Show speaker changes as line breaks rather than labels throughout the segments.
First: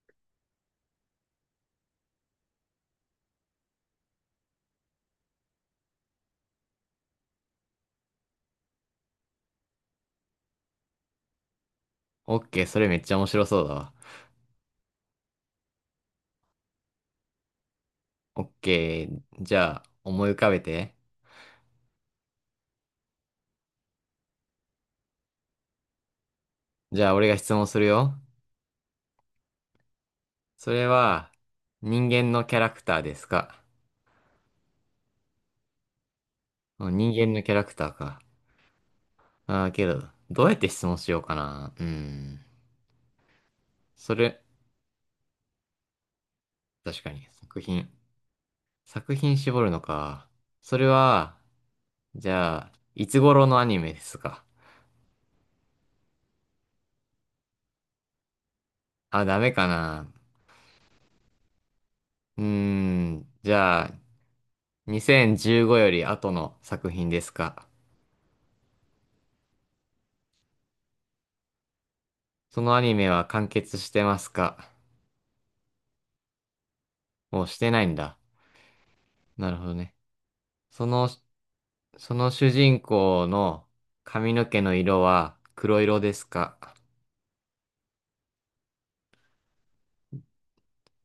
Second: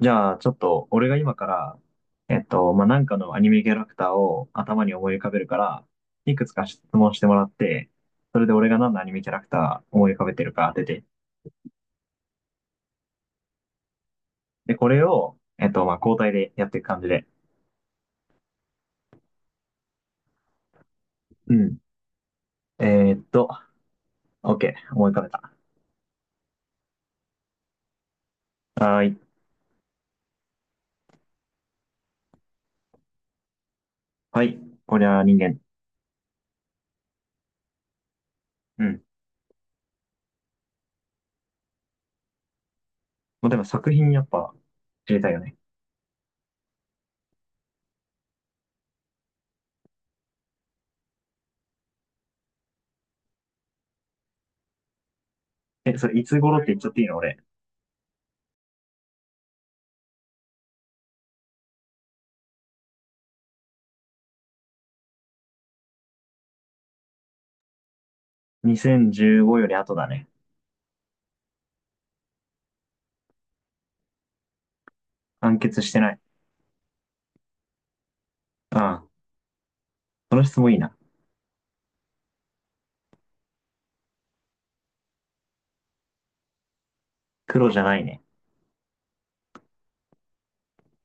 じゃあ、ちょっと、俺が今から、まあ、なんかのアニメキャラクターを頭に思い浮かべるから、いくつか質問してもらって、それで俺が何のアニメキャラクター思い浮かべてるか当てて。
オッケー、それめっちゃ面白そうだわ。
で、これを、まあ、交代でやっていく感じで。
オッケー、じゃあ思い浮かべて。
うん。えーっと、OK、思い浮かべた。
じゃあ俺が質問するよ。
はーい。
それは人間のキャラクターですか？
はい。こりゃ人間。
うん人間のキャラクターか。
うん。
ああ、けど、どうやって質問しようかな。うーん。
もうでも作品
そ
やっ
れ、
ぱ知りたいよね。
確かに、作品。作品絞るのか。それは、じゃあ、いつ頃のアニメですか？
え、それいつ頃って言っちゃっていいの俺？
あ、ダメかな。うーん。じゃあ、2015より後の作品ですか？
2015より後だね。
そのアニメは完結してますか？
完結してない。
もうしてないんだ。
ああ、
なるほどね。
この質問いい
そ
な。
の、その主人公の髪の毛の色は黒色ですか？
黒じゃないね。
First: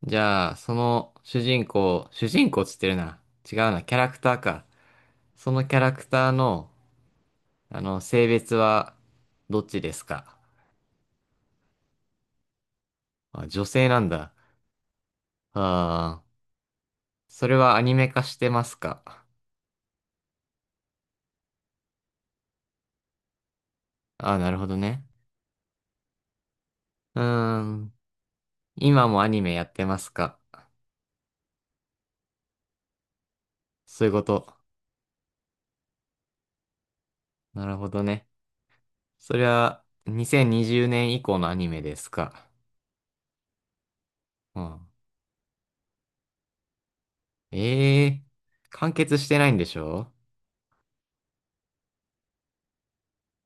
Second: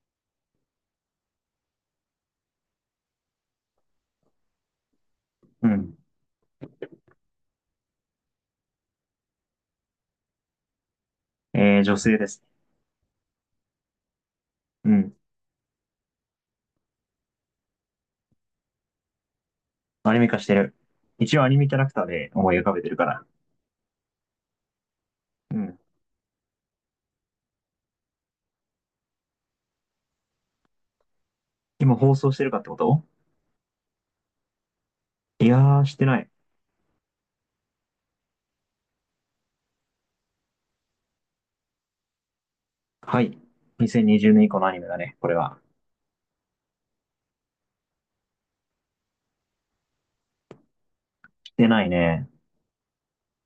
じゃあ、その主人公、主人公っつってるな。違うな、キャラクターか。その
う
キャラ
ん。
クターの、性別はどっちですか？
女性ですね。
あ、女性なんだ。
うん。
ああ、それはアニメ化してますか？
アニメ化してる。一応アニメキャラクターで思い浮かべてるから。
ああ、なるほどね。
うん。
うーん、今もアニメやってますか？
今放送してるかってこと？
そういうこと。
いやー、してない。
なるほどね。そりゃ、2020年以降のアニメですか。
はい。2020年以降
う
のアニメ
ん。
だね、これは。
ええ完結してないんでしょ？
してないね。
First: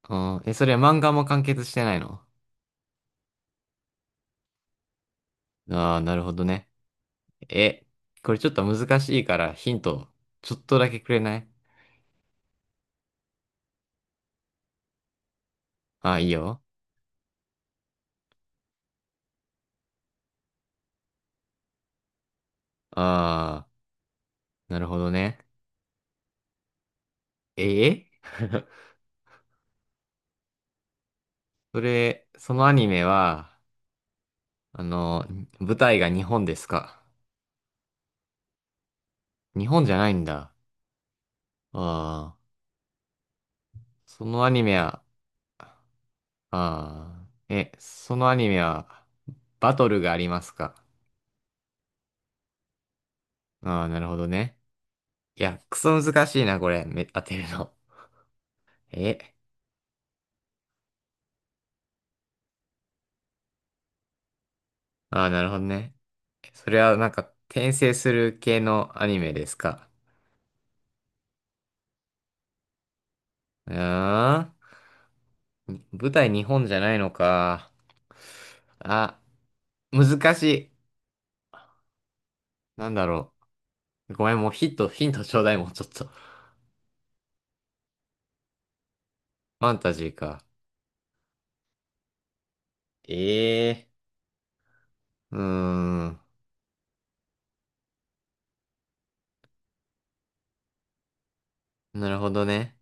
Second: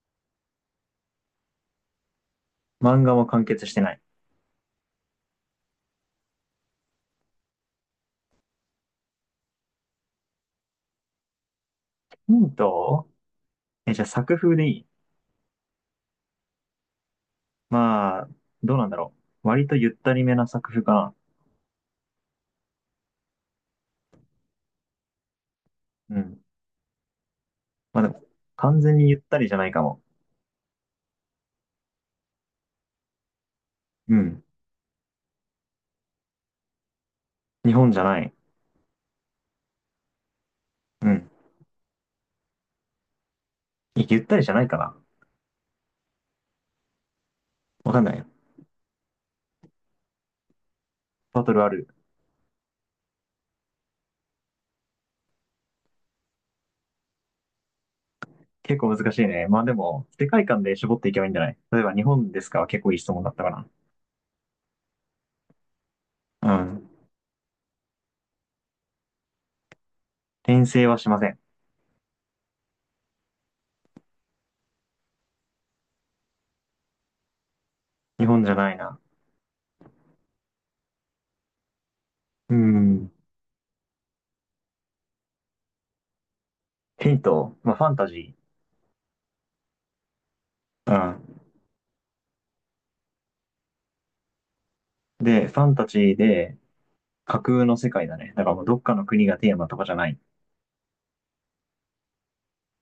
うん。え、それは漫画も完結してないの？
漫画も完結してない。
ああー、なるほどね。え、これちょっと難しいからヒント、ちょっとだけくれない？
ヒント？じゃあ作風でいい？
ああー、いいよ。
まあ、どうなんだろう。割とゆったりめな作風かな。
ああ、なるほどね。
うん。
え
まあで
え
も、完 全にゆったりじゃないかも。
それ、そのアニメは、
うん。
あの、舞台が日本ですか？
日本じゃない。
日本じゃないんだ。
うん。
ああ、
ゆっ
そ
たり
のア
じゃな
ニ
いか
メ
な。
は、ああ。え、
わかんな
そ
い。
のアニメは、バトルがありますか？
バトルある。
ああ、なるほどね。いや、クソ難しいな、これ。当てるの。
結 構難し
え、
いね。まあでも、世界観で絞っていけばいいんじゃない？例えば日本ですかは結構いい質問だったかな。
ああ、なるほどね。
う
それ
ん。
はなんか、転生する系のアニメですか？
転生はしません。
うーん。舞台日本じゃないのか。
日本じゃないな。
あ、難しい。
う
なんだ
ん。
ろう。ごめん、もうヒット、ヒントちょうだい、もうちょっと。フ
ヒント、まあファンタジ
ァンタジーか。
ー。
ええ
うん。
ーう
で、ファンタジ
ー
ー
ん。
で架空の世界だね。だからもうどっかの国がテーマとかじゃない。
なるほどね。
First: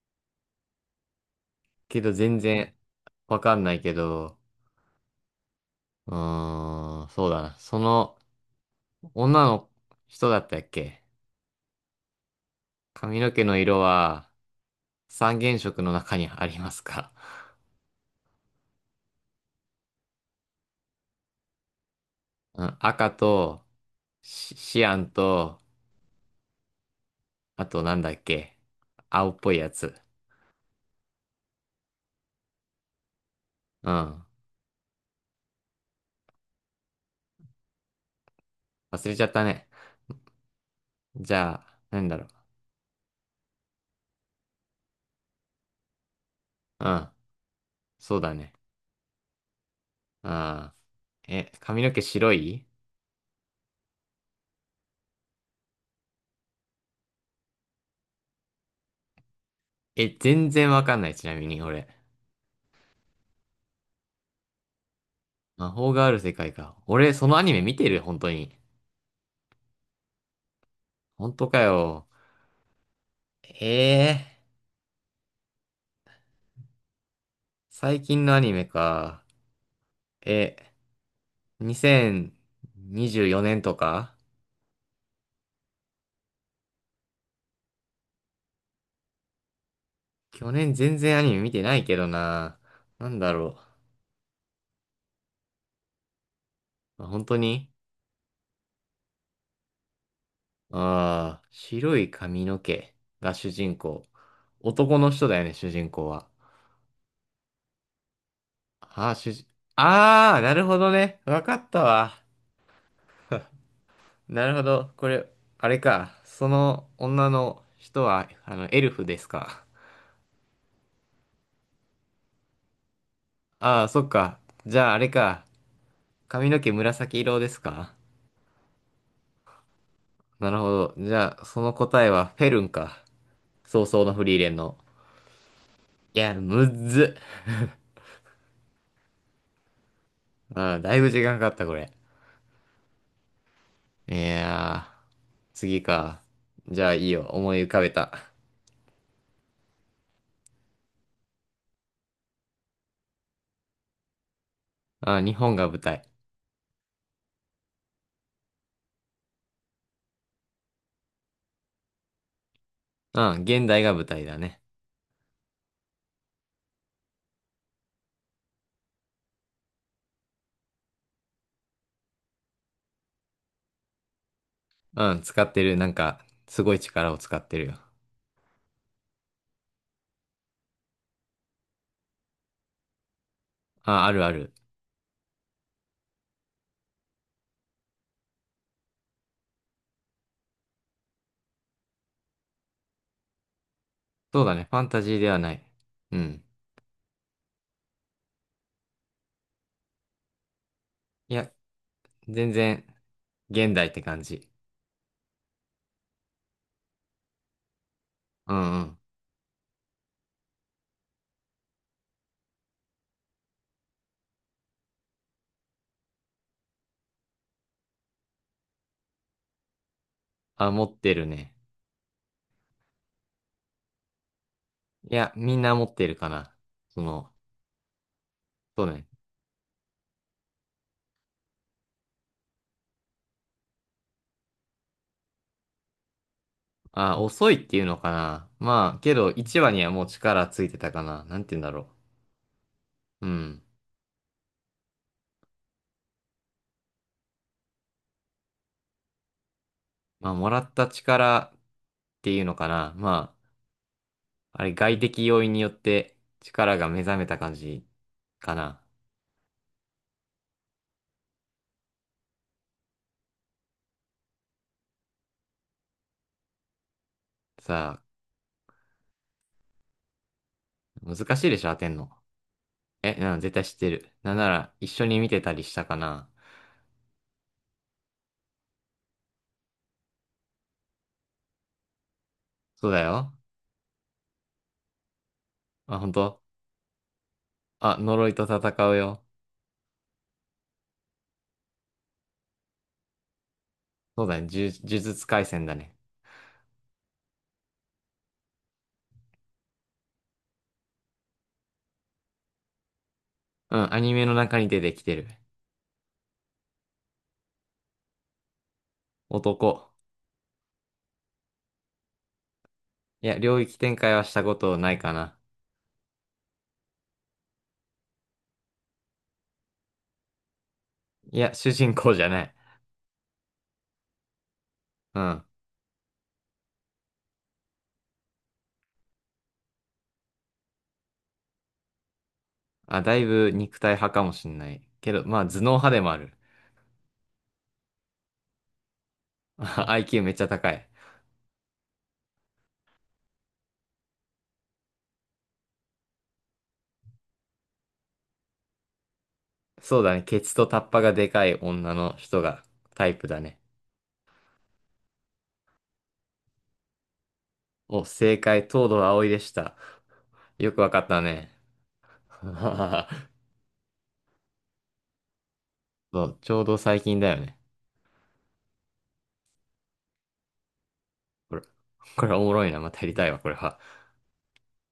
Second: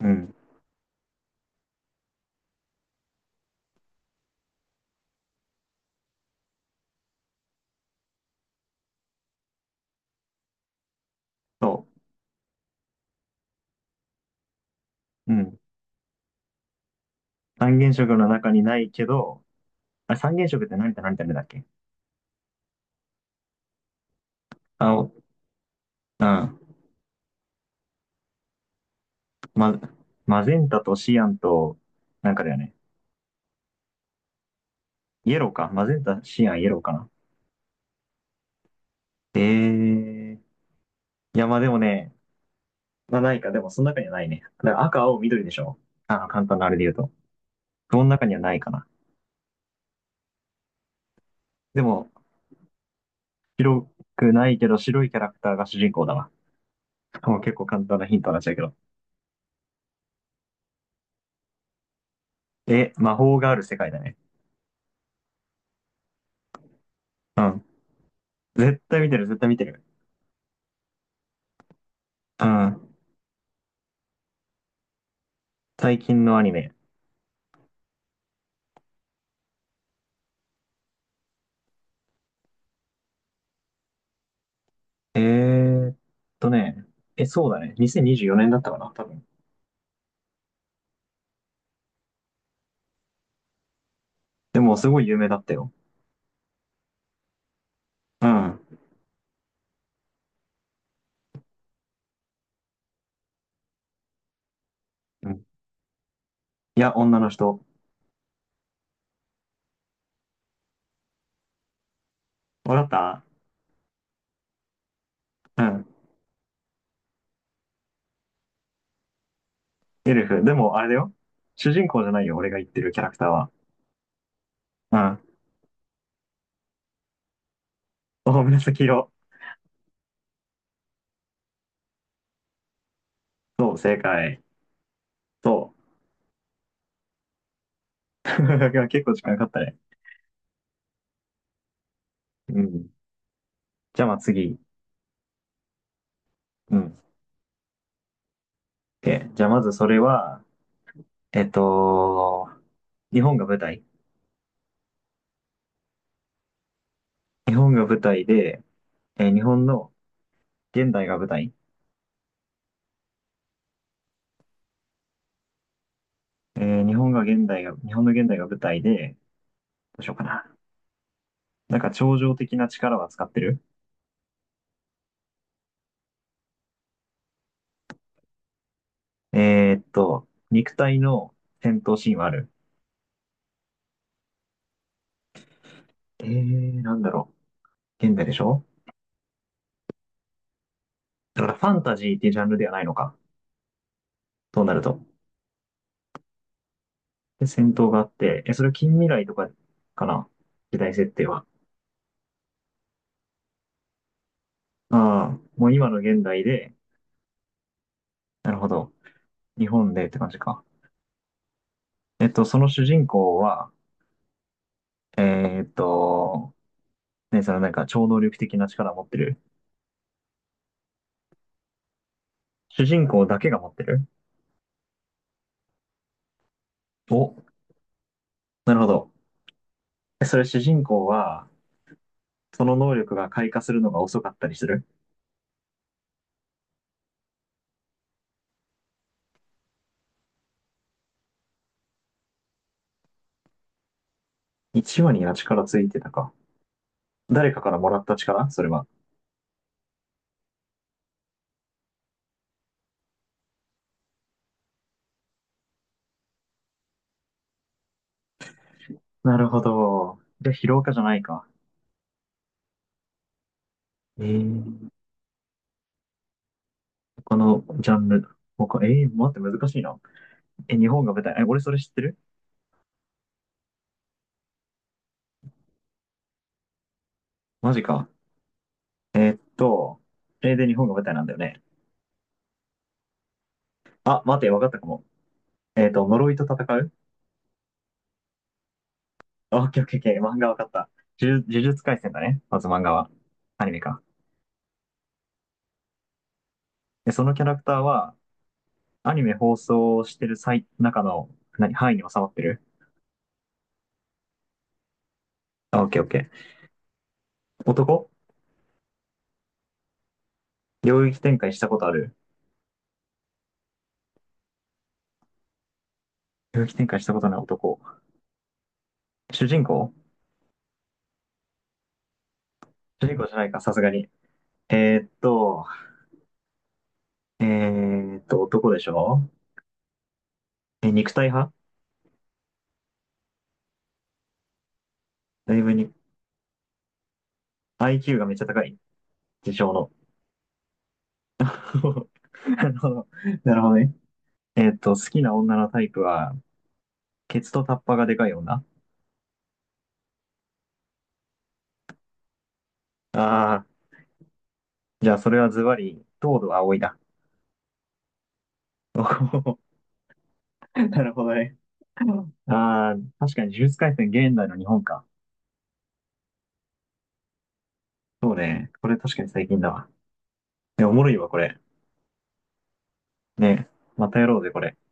うん。
けど全然わかんないけど。うーん、そうだな。その女の人だったっけ？
そ
髪の毛の色は
う。う
三
ん。
原色の中にありますか？
三原色の中にないけど、あれ三原色って何と何と何だっけ？
うん、赤とシ、シア
青。
ンと、
うん。
あとなんだっけ？青っぽいや
ま、
つ。
マゼンタとシアンと、なんかだよね。
うん。
イエローか。マゼンタ、シアン、イエローかな。
忘れちゃっ
え
たね。
ー、い
じ
や、
ゃ
まあで
あ、
も
なん
ね、
だろ
まあないか。でもその中にはないね。だから赤、青、緑でしょ。あの、簡単なあれで
う。う
言う
ん。
と。その
そう
中に
だ
は
ね。
ないかな。
うん。え、
で
髪の毛
も、
白い？
白くないけど白いキャラクターが主人公だわ。もう結構簡単なヒントになっちゃうけど。
え、全然わかんない。ちなみに、俺。
え、魔法がある世界だね。
魔法がある世界か。俺、その
う
アニメ
ん。
見てる本当に。
絶対見てる、絶対見てる。
本当かよ。
うん。
ええー
最近のアニメ。
最近のアニメか。え、2024年とか？
えーっね。え、そうだね。2024年だったかな、多分。
去年全然アニメ見てないけどな。なんだろ
でも、すごい有名だったよ。
う。まあ本当に。
うん。
ああー、白い髪の毛が主人公。男の人
う
だよ
ん。
ね、主人公は。
いや、女の人。
ああ、ああ、なるほどね。わかったわ。
わかっ
なるほど。これ、
た。
あ
う
れ
ん。
か。その女の人は、エルフですか。
エルフ。でも、あれだよ。主人公じゃないよ、俺が言ってるキャラクターは。
ああ、そっか。じゃあ、
う
あれ
ん。
か。髪の毛紫色ですか？
そう、紫色。
なるほど。じゃあ、その答えはフェルンか。
そう、
早
正
々のフリー
解。
レンの。
そう。
いや、むっず。
結構時間かかったね。
うん、だいぶ時間かかった、これ。
うん。じゃあ、
い
まあ次。
やー、次か。
う
じゃあ、
ん。
いいよ。思い浮かべた。
で、じゃあまずそれは、えっと、日本が舞台。
あ、日本が舞台。
日本が舞台で、日本の現代が舞台。
うん、現代が舞台だね。
日本の現代が舞台で、どうしようかな。なんか、超常的な力は使ってる？
うん、使ってる。なんか、すごい力を使ってるよ。
肉体の戦闘シーンはある。
あ、あるある。
なんだろう。現代でしょ？だからファンタジーっていうジャンルではないのか。
そうだ
と
ね。
な
フ
る
ァン
と。
タジーではない。うん。
で、戦闘があって、それは近未来とかかな？時代設定
い
は。
や、全然、現代って感じ。
ああ、もう今の現代で、な
う
るほ
んう
ど。
ん。
日本でって感じか。その主人公は、えーっと、ね、そのなんか超能力的な力を持ってる。
あ、持ってるね。
主人公だけが持ってる？
いや、みんな持ってるかな。そ
お、
の、
なる
そ
ほ
うね。
ど。それ主人公は、その能力が開花するのが遅かったりする？
あ、遅いっていうのかな。まあ、けど1話にはもう力ついてたかな。なんて言うんだろう。うん。
一話には力ついてたか。誰かからもらった力それは。
まあ、もらった力っていうのかな。まあ、あれ外的要因によって力が目覚めた感じかな。
なるほど。じゃあ、疲労かじゃないか。えー、このジャ
さ
ンル。他、待って、難しいな。日本が
あ、
舞台。
難
え、
しいで
俺
し
そ
ょ、当
れ
て
知っ
ん
て
の？
る？
え、絶対知ってる。なんなら一緒に見てたりしたかな。
マジか。と、で、日本が舞台なんだよね。
そうだよ。
あ、待って、わかったかも。
あ、本
呪い
当？
と戦う？
あ、呪いと戦うよ。
あ、オッケーオッケーオッケー。漫画わかった。呪術廻戦だね。まず漫画は。アニメか。
そうだね。呪術廻戦だね。
で、そのキャラクターは、アニメ放送してる最、中の、何、範囲に収まってる？
うん、アニメの中に出てきてる。
あ、オッケーオッケー。男？
男。
領域展開したことある？
いや、領域展開はしたことないかな。
領域展開したことない男。主人公？
いや、主人公じゃない。
主人公じゃないか、さすがに。えーっ
うん。
と、男でしょ？え、肉体派？
あ、だいぶ肉体派かもしんない。けど、まあ、
だ
頭脳
いぶ
派
に、
でもある。
IQ がめっちゃ高い。自 称
あ
の。
IQ めっちゃ高い。
なるほど。なるほどね。好きな女のタイプは、ケツとタッパがでかい女？
そうだね。ケツとタッパがでかい女の人がタイプだね。
ああ、じゃあそれはズバリ、東堂葵だ。
お、正解、東堂葵でした。よくわか
な
っ
る
た
ほど
ね。
ね。ああ、確 かに呪術廻戦現代の日本か。
そう、ちょうど最近だよね。
そうね。これ確かに最近だわ。え、おもろいわ、こ
こ
れ。
れ、これおもろいな。またやりたいわ、これ
ね。
は。
またやろうぜ、これ。